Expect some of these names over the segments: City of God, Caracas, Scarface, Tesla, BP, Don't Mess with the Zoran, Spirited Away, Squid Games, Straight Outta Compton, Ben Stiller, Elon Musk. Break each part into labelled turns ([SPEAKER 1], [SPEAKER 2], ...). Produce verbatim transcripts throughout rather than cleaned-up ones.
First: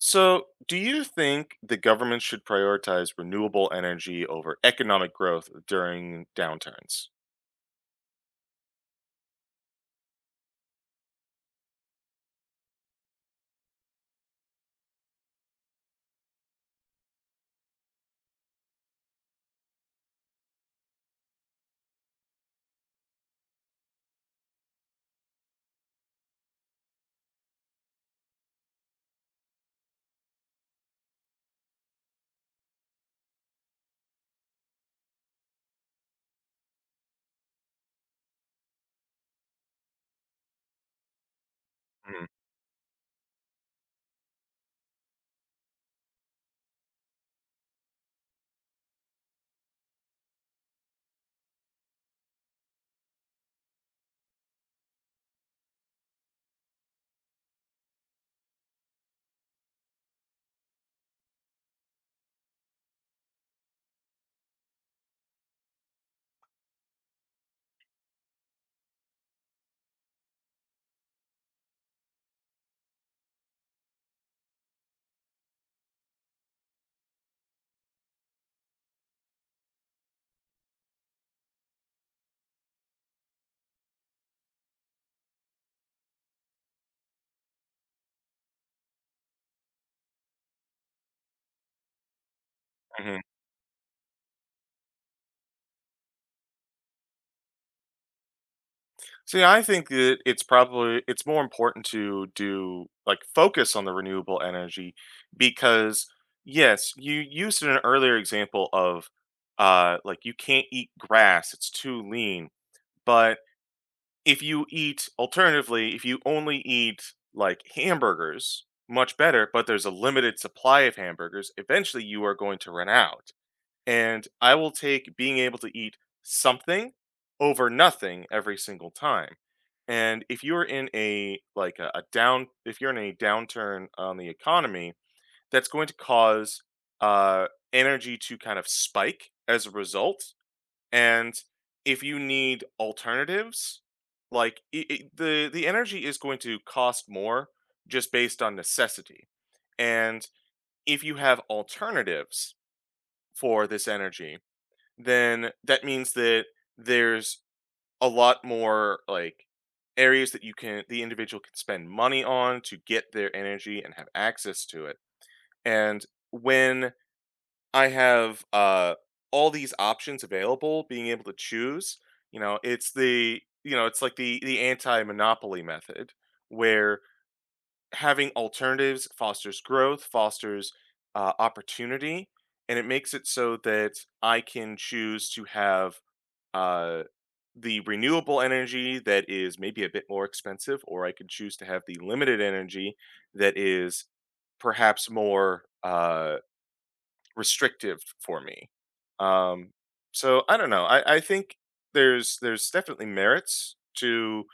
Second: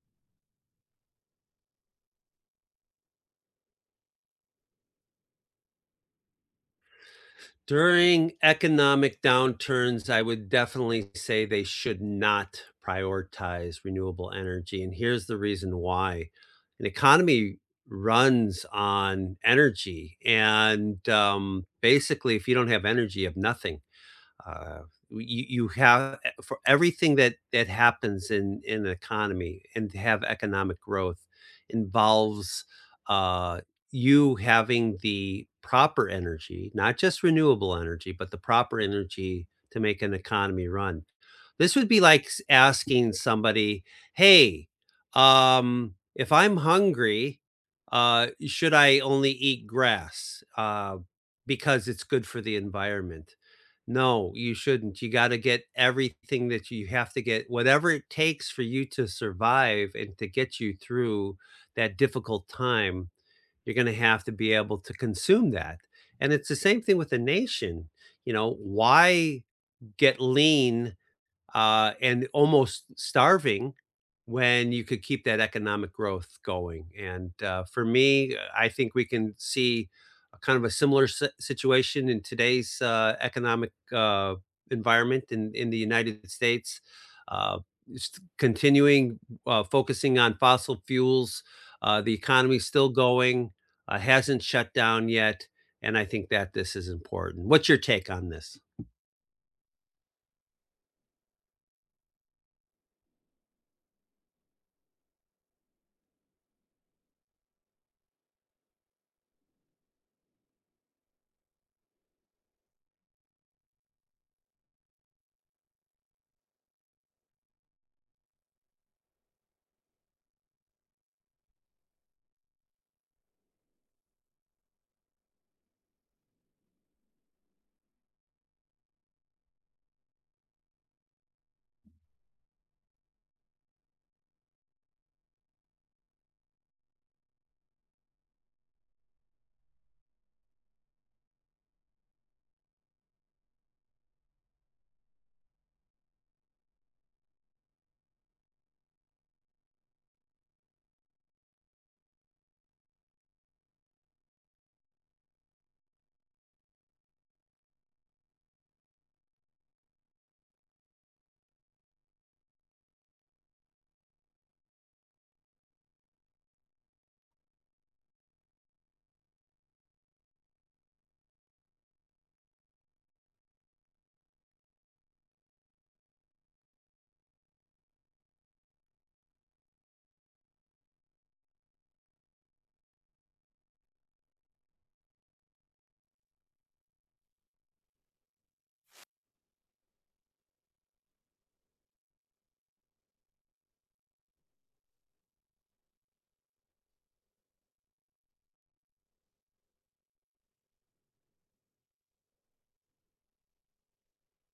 [SPEAKER 1] So, do you think the government should prioritize renewable energy over economic growth during downturns?
[SPEAKER 2] During economic downturns, I would definitely say they should not prioritize renewable energy, and here's the reason why. An economy runs on energy, and, um, basically, if you don't have energy, you have nothing. Uh, you, you have eh, for everything that that happens in in the economy, and to have economic growth involves uh, you having the proper energy, not just renewable energy, but the proper energy to make an economy run. This would be like s- asking somebody, "Hey, um, if I'm hungry, uh, should I only eat grass uh, because it's good for the environment?" No, you shouldn't. You gotta get everything that you have to get, whatever it takes for you to survive and to get you through that difficult time. You're gonna have to be able to consume that. And it's the same thing with a nation. You know, why get lean uh, and almost starving when you could keep that economic growth going. And uh, for me, I think we can see a kind of a similar si- situation in today's uh, economic uh, environment in, in the United States. Uh, just continuing uh, focusing on fossil fuels, uh, the economy's still
[SPEAKER 1] Mm-hmm.
[SPEAKER 2] going, uh, hasn't shut down yet. And I think that this is important. What's your take on this?
[SPEAKER 1] See, I think that it's probably it's more important to do like focus on the renewable energy because yes, you used an earlier example of uh like you can't eat grass, it's too lean, but if you eat alternatively, if you only eat, like, hamburgers, much better, but there's a limited supply of hamburgers, eventually you are going to run out, and I will take being able to eat something over nothing every single time, and if you're in a, like, a a down if you're in a downturn on the economy, that's going to cause, uh, energy to kind of spike as a result, and if you need alternatives, like I I the the energy is going to cost more just based on necessity. And if you have alternatives for this energy, then that means that there's a lot more like areas that you can the individual can spend money on to get their energy and have access to it. And when I have, uh, all these options available, being able to choose, you know, it's the you know, it's like the the anti-monopoly method where having alternatives fosters growth, fosters, uh, opportunity, and it makes it so that I can choose to have, uh, the renewable energy that is maybe a bit more expensive, or I could choose to have the limited energy that is perhaps more, uh restrictive for me. Um, so I don't know. I, I think there's there's definitely merits to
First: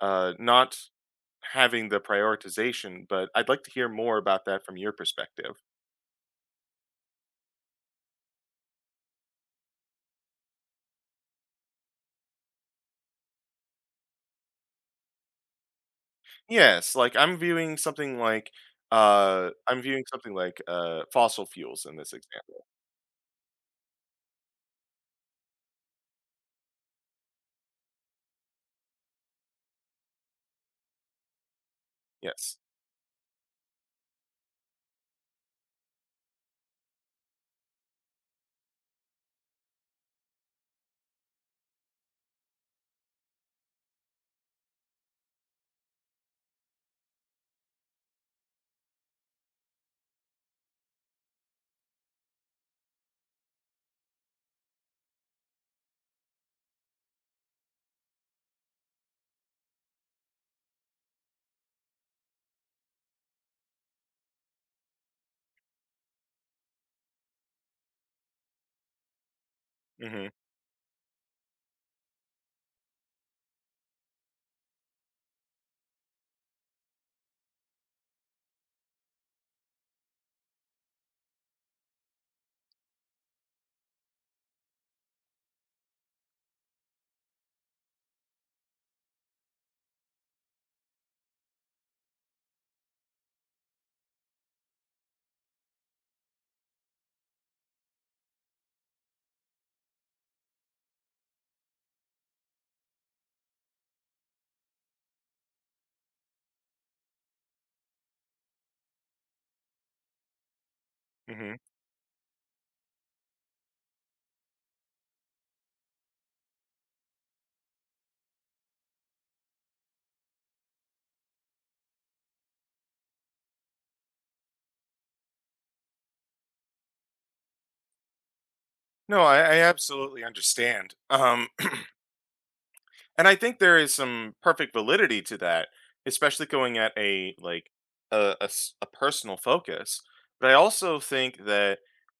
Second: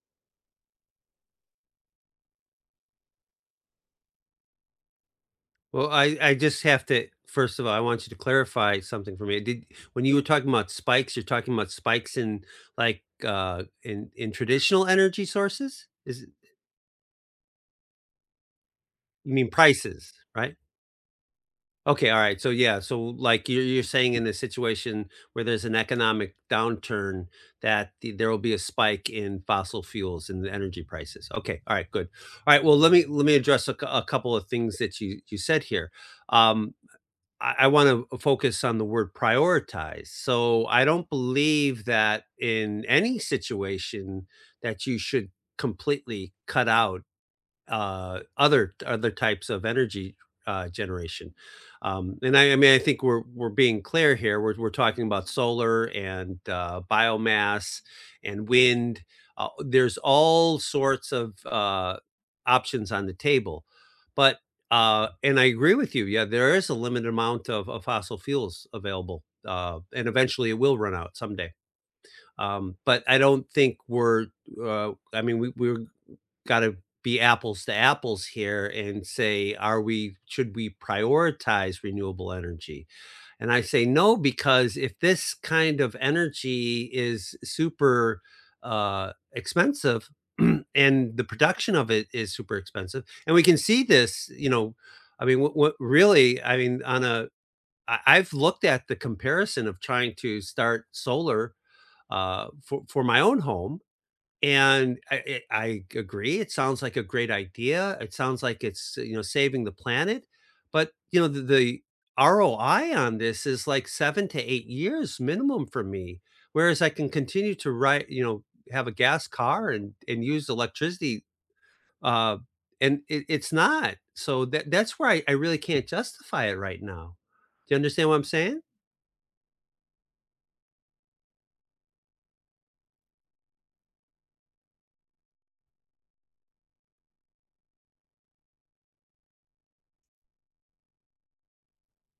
[SPEAKER 1] uh, not having the prioritization, but I'd like to hear more about that from your perspective.
[SPEAKER 2] Well, I I just have to first of all, I want you to clarify something for me. Did when you were talking about spikes, you're talking about spikes in like uh in in traditional energy sources? Is it
[SPEAKER 1] Yes, like I'm viewing something like
[SPEAKER 2] you mean
[SPEAKER 1] uh, I'm viewing
[SPEAKER 2] prices,
[SPEAKER 1] something
[SPEAKER 2] right?
[SPEAKER 1] like uh, fossil fuels in
[SPEAKER 2] Okay,
[SPEAKER 1] this
[SPEAKER 2] all right. So
[SPEAKER 1] example.
[SPEAKER 2] yeah, so like you're you're saying in the situation where there's an economic downturn that the, there will be a spike in fossil fuels and the energy prices. Okay, all right, good. All
[SPEAKER 1] Yes.
[SPEAKER 2] right, well let me let me address a cou- a couple of things that you you said here. Um, I, I want to focus on the word prioritize. So I don't believe that in any situation that you should completely cut out uh, other other types of energy uh, generation. Um, and I, I mean, I think we're we're being clear here. We're we're talking about solar and uh, biomass and wind. Uh, there's all sorts of uh, options on the table, but uh, and I agree with you. Yeah, there is a limited amount of, of fossil fuels available, uh, and
[SPEAKER 1] Hmm.
[SPEAKER 2] eventually it will run out someday. Um, but I don't think we're. Uh, I mean, we, we're gotta be apples to apples here and say, are we should we prioritize renewable energy? And I say no, because if this kind of energy is super uh, expensive and the production of it is super expensive, and we can see this, you know, I mean, what, what really, I mean, on a, I, I've looked at the comparison of trying to start solar uh, for, for my own home, and I I I agree, it sounds like a great idea, it sounds like it's, you know, saving the planet, but, you know, the
[SPEAKER 1] Hmm.
[SPEAKER 2] the R O I on this is like seven to eight years minimum for me, whereas I can continue to write, you know, have a gas car and and use electricity, uh, and it it's not, so that that's where I I really can't justify it right now. Do you understand what I'm saying?
[SPEAKER 1] No, I, I absolutely understand. Um, And I think there is some perfect validity to that, especially going at a like a, a s- a personal focus. But I also think that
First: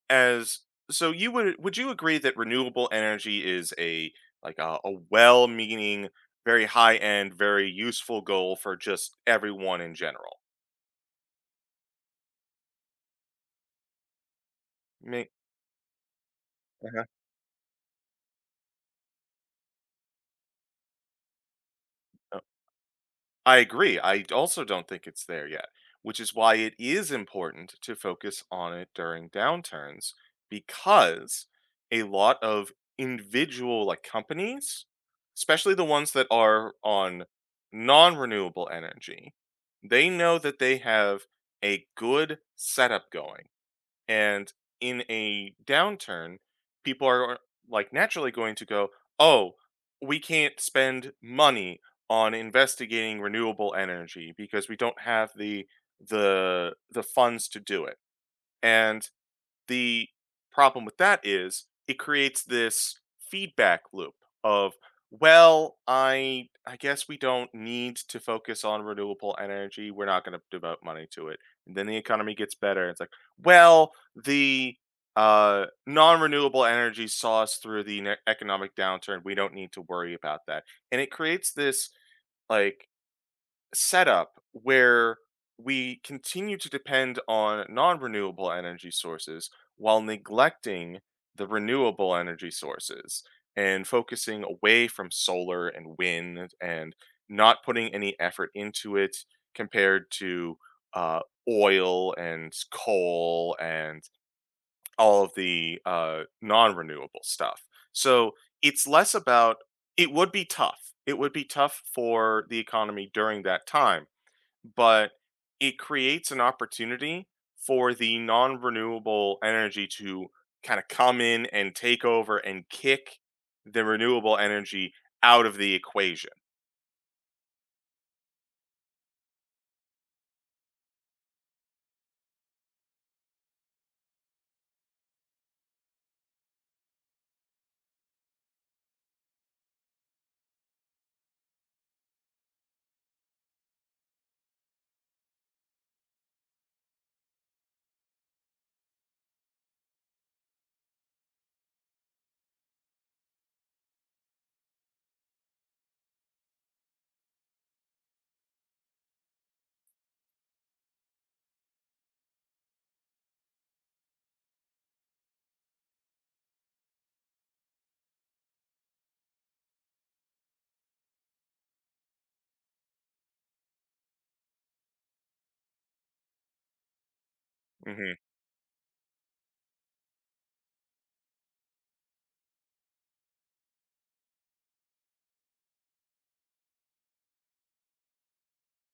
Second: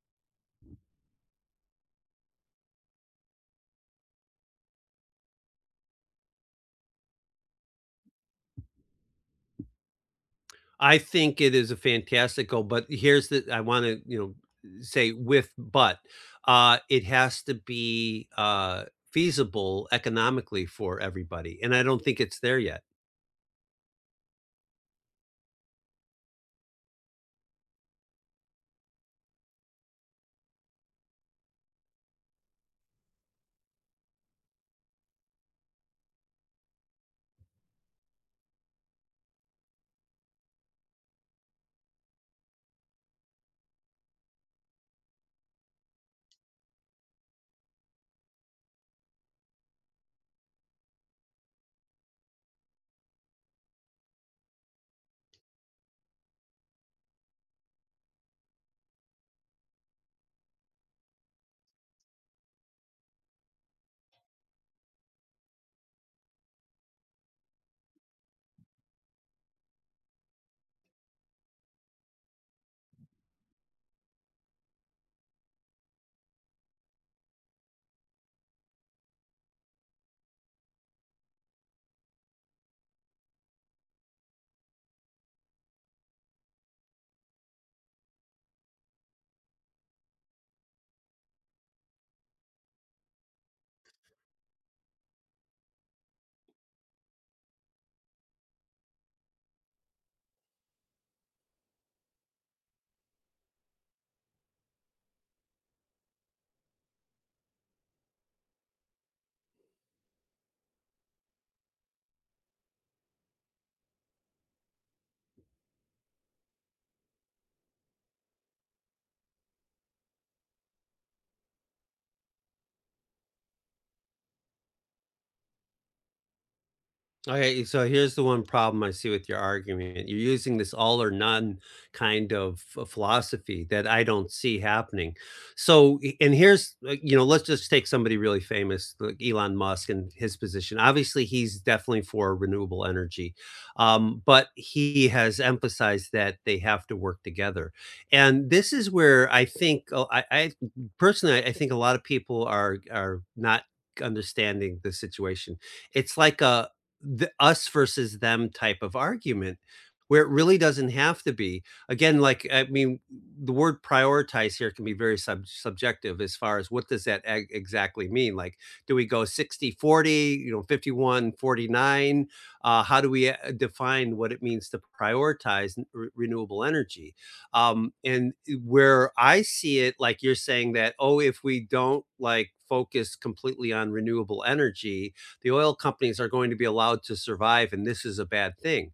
[SPEAKER 1] as so you would would you agree that renewable energy is a like a, a well-meaning, very high-end, very useful goal for just everyone in general?
[SPEAKER 2] I think it is a fantastical, but here's the I want to, you know, say
[SPEAKER 1] Me.
[SPEAKER 2] with but uh it has to be uh feasible economically for everybody. And I don't think
[SPEAKER 1] uh
[SPEAKER 2] it's there yet.
[SPEAKER 1] I agree. I also don't think it's there yet, which is why it is important to focus on it during downturns because a lot of individual like companies, especially the ones that are on non-renewable energy, they know that they have a good setup going and in a downturn, people are uh, like naturally going to go, oh, we can't spend money on investigating renewable energy because we don't have the the the funds to do it. And the problem with that is it creates this feedback loop of, well, I I guess we don't need to focus on renewable energy. We're not going to devote money to it. And then the economy gets better. It's like, well, the uh, non-renewable energy saw us through the ne- economic downturn. We don't need to worry about that. And it creates this like setup where we continue to depend on non-renewable energy sources while neglecting the renewable energy sources and focusing away from solar and wind and not putting any effort into it compared to uh, oil and coal and all of the uh, non-renewable stuff. So it's less about it would be tough. It would be tough for the economy during that time but it creates an opportunity for the non-renewable energy to kind of come in and take over and kick the renewable energy out of the equation.
[SPEAKER 2] Okay, so here's the one problem I see with your argument. You're using this all or none kind of f- philosophy that I don't see happening. So, I- and here's, uh, you know, let's just take somebody really famous, like Elon Musk and his position. Obviously, he's definitely for renewable energy, um, but he has emphasized that they have to work together. And this is where I think, uh, I, I personally, I I think a lot of people are are not understanding the situation. It's like a the us versus them type of argument where it really doesn't have to be again, like I mean the word prioritize here can be very sub- subjective as far as what does that ag- exactly mean, like do we go sixty forty? You know, fifty-one forty-nine. uh, how do we uh, define what it means to prioritize n- re- renewable energy, um,
[SPEAKER 1] Hmm.
[SPEAKER 2] and where I see it, like you're saying that oh, if we don't like focus completely on renewable energy, the oil companies are going to be allowed to survive, and this is a bad thing.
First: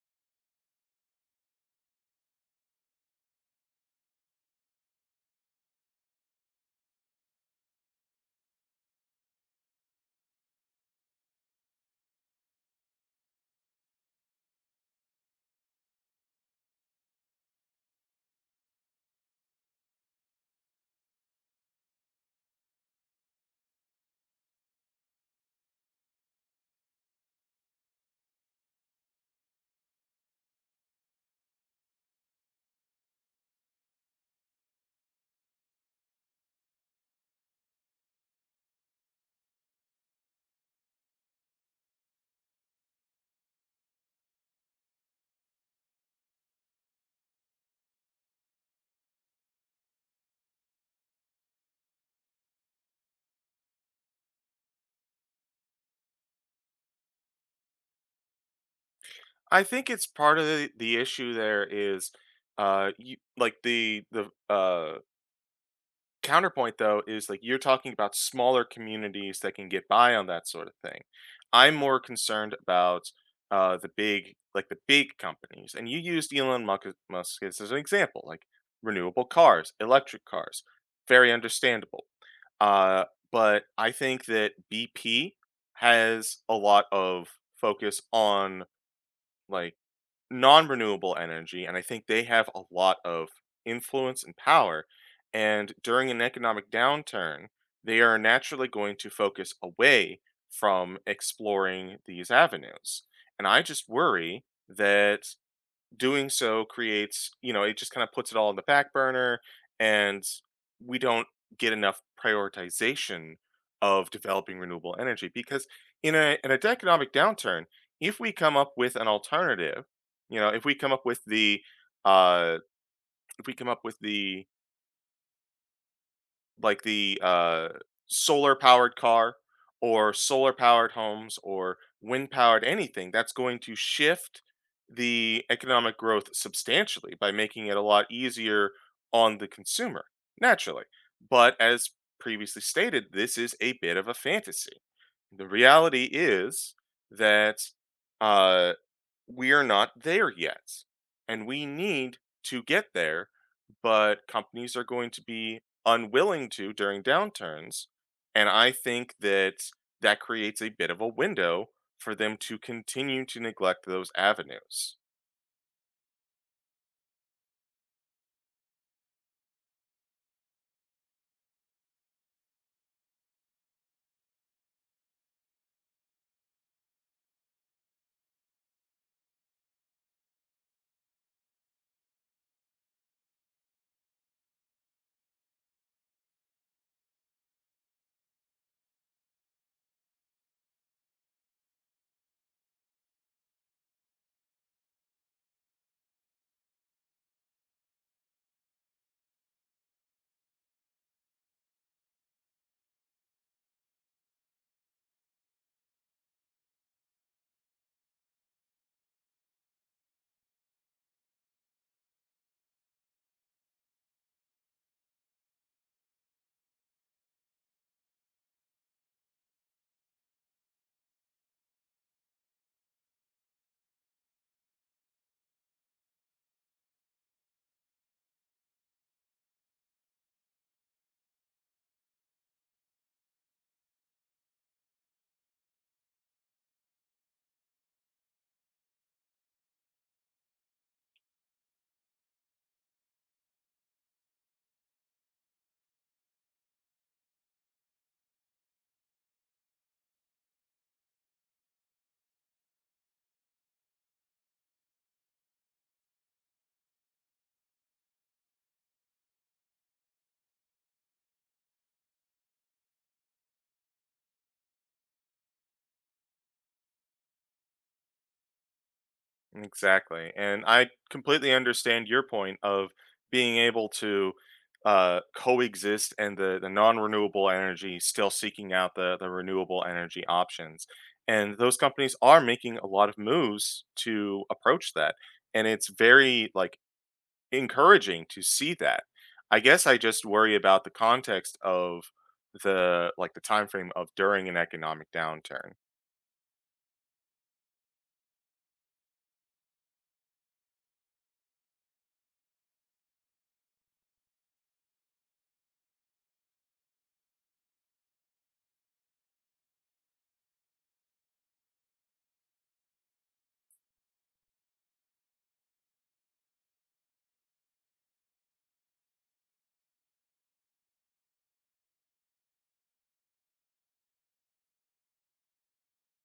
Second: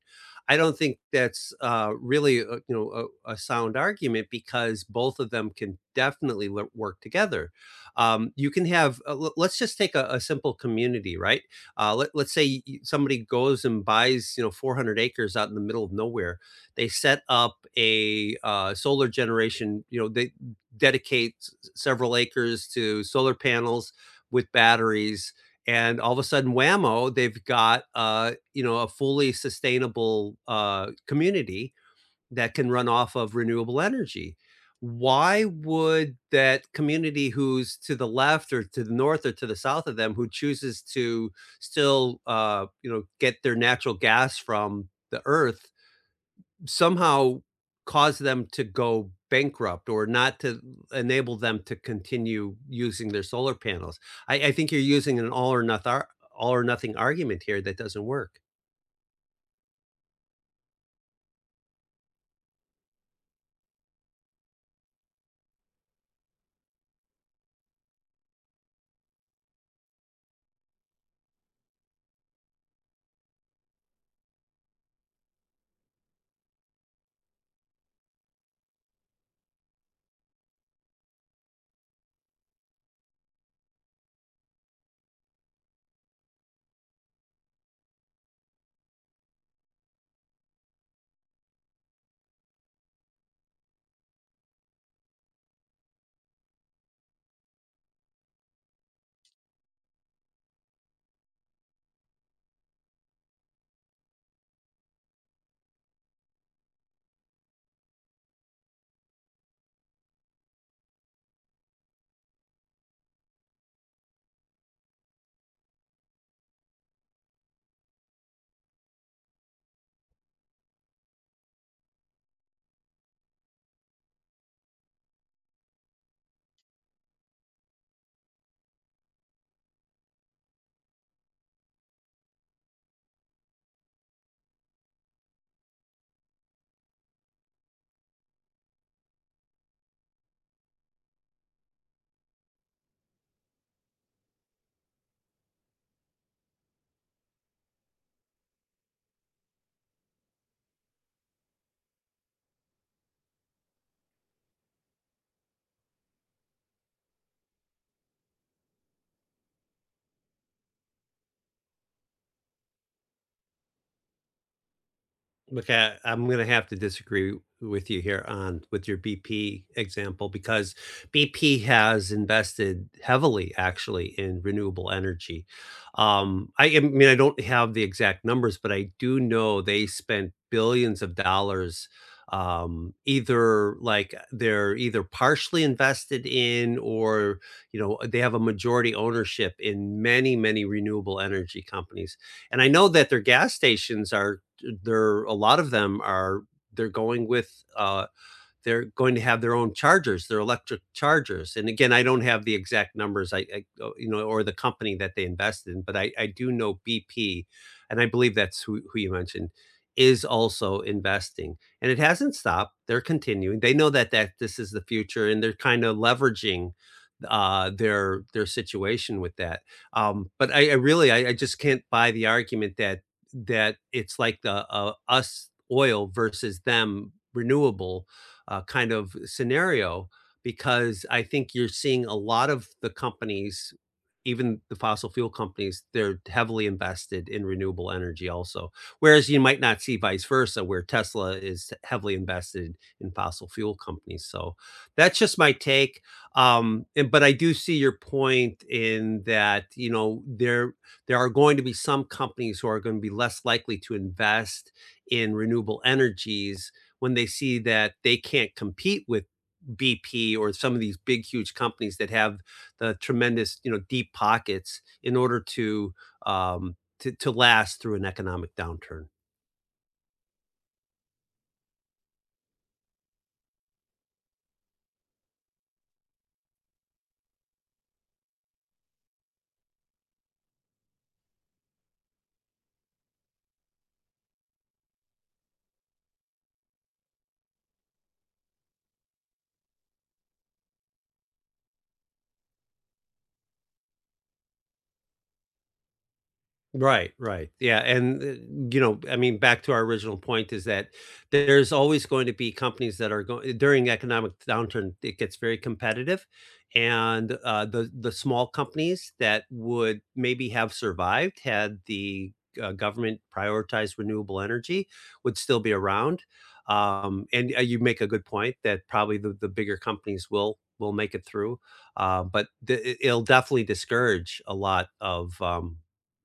[SPEAKER 2] I don't think that's uh, really, a, you know, a, a sound argument, because both of them can definitely lo- work together. Um, you can have, uh, l- let's just take a, a simple community, right? Uh, let, let's say y- somebody goes and buys, you know, four hundred acres out in the middle of nowhere. They set up a uh, solar generation. You know, they dedicate s- several acres to solar panels with batteries, and all of a sudden whammo they've got uh, you know a fully sustainable uh, community that can run off of renewable energy. Why would that community who's to the left or to the north or to the south of them who chooses to still uh, you know get their natural gas from the earth somehow cause them to go bankrupt or not to enable them to continue using their solar panels. I, I think you're using an all or nothing all or nothing argument here that doesn't work.
[SPEAKER 1] I think it's part of the, the issue there is uh you, like the the uh counterpoint though is like you're talking about smaller communities that can get by on that sort of thing. I'm more concerned about uh, the big, like the big companies. And you used Elon Musk, Musk as an example, like renewable cars, electric cars, very understandable. Uh, but I think that B P has a lot of focus on like non-renewable energy and I think they have a lot of influence and power and during an economic downturn they are naturally going to focus away from exploring these avenues and I just worry that doing so creates, you know, it just kind of puts it all on the back burner and we don't get enough prioritization of developing renewable energy because in a in a economic downturn, if we come up with an alternative, you know, if we come up with the uh if we come up with the like the uh, solar powered car or solar powered homes or wind powered anything that's going to shift the economic growth substantially by making it a lot easier on the consumer naturally but as previously stated this is a bit of a fantasy the reality is that uh we are not there yet and we need to get there but companies are going to be unwilling to during downturns and I think that that creates a bit of a window for them to continue to neglect those avenues.
[SPEAKER 2] Okay, I, I'm going to have to disagree with you here on with your B P example, because B P has invested heavily, actually, in renewable energy. Um, I, I mean, I don't have the exact numbers, but I do know they spent billions of dollars, um either like they're either partially invested in or you know they have a majority ownership in many many renewable energy companies, and I know that their gas stations are they're a lot of them are they're going with, uh they're going to have their own chargers, their electric chargers. And again, I don't have the exact numbers, I, I oh, you know, or the company that they invested in, but I, I do know B P, and I believe that's who, who you mentioned, is also investing, and it hasn't stopped. They're continuing. They know that that this is the future, and they're kind of leveraging uh their their situation with that. um but I, I really I, I just can't buy the argument that that it's like the uh, us oil versus them renewable uh, kind of scenario, because I think you're seeing a lot of the companies, even the fossil fuel companies, they're heavily invested in renewable energy also. Whereas you might not see vice versa, where Tesla is heavily invested in fossil fuel companies. So that's just my take. Um, and, but I do see your point in that you know there there are going to be some companies who are going to be less likely to invest in renewable energies when they see that they can't compete with B P or some of these big, huge companies that have the tremendous, you know, deep pockets in order to, um, to, to last through an economic downturn.
[SPEAKER 1] Exactly. And I completely understand your point of being able to uh, coexist and the, the non renewable energy still seeking out the, the renewable energy options. And those companies are making a lot of moves to approach that. And it's very like encouraging to see that. I guess I just worry about the context of the like the time frame of during an economic downturn.
[SPEAKER 2] Right, right. Yeah, and, uh, you know, I mean, back to our original point is that there's always going to be companies that are going during economic downturn, it gets very competitive, and, uh, the the small companies that would maybe have survived had the, uh, government prioritized renewable energy would still be around, um, and, uh, you make a good point that probably the the bigger companies will will make it through, uh, but the it it'll definitely discourage a lot of, um,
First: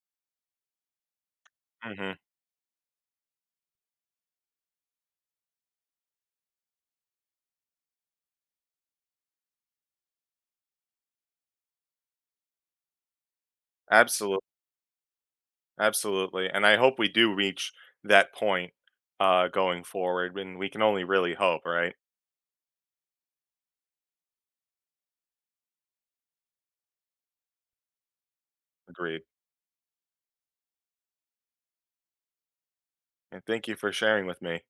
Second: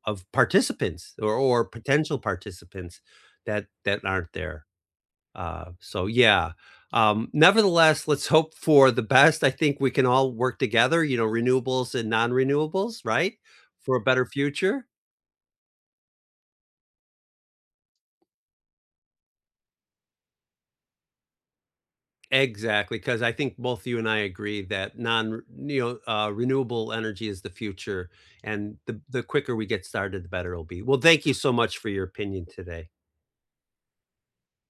[SPEAKER 2] of participants or or
[SPEAKER 1] Hmm.
[SPEAKER 2] potential participants that that aren't there. Uh, so yeah. Um, nevertheless, let's hope for the best. I think we can all work together, you know, renewables and non-renewables, right? For a better
[SPEAKER 1] Absolutely.
[SPEAKER 2] future.
[SPEAKER 1] Absolutely, and I hope we do reach that point, uh, going forward, and we can only really hope, right?
[SPEAKER 2] Exactly, because I think both you and I agree that non, you know, uh, renewable energy is the future, and the
[SPEAKER 1] Agreed,
[SPEAKER 2] the quicker we get started, the better it'll be. Well, thank you so much for your opinion today.
[SPEAKER 1] and thank you for sharing with me.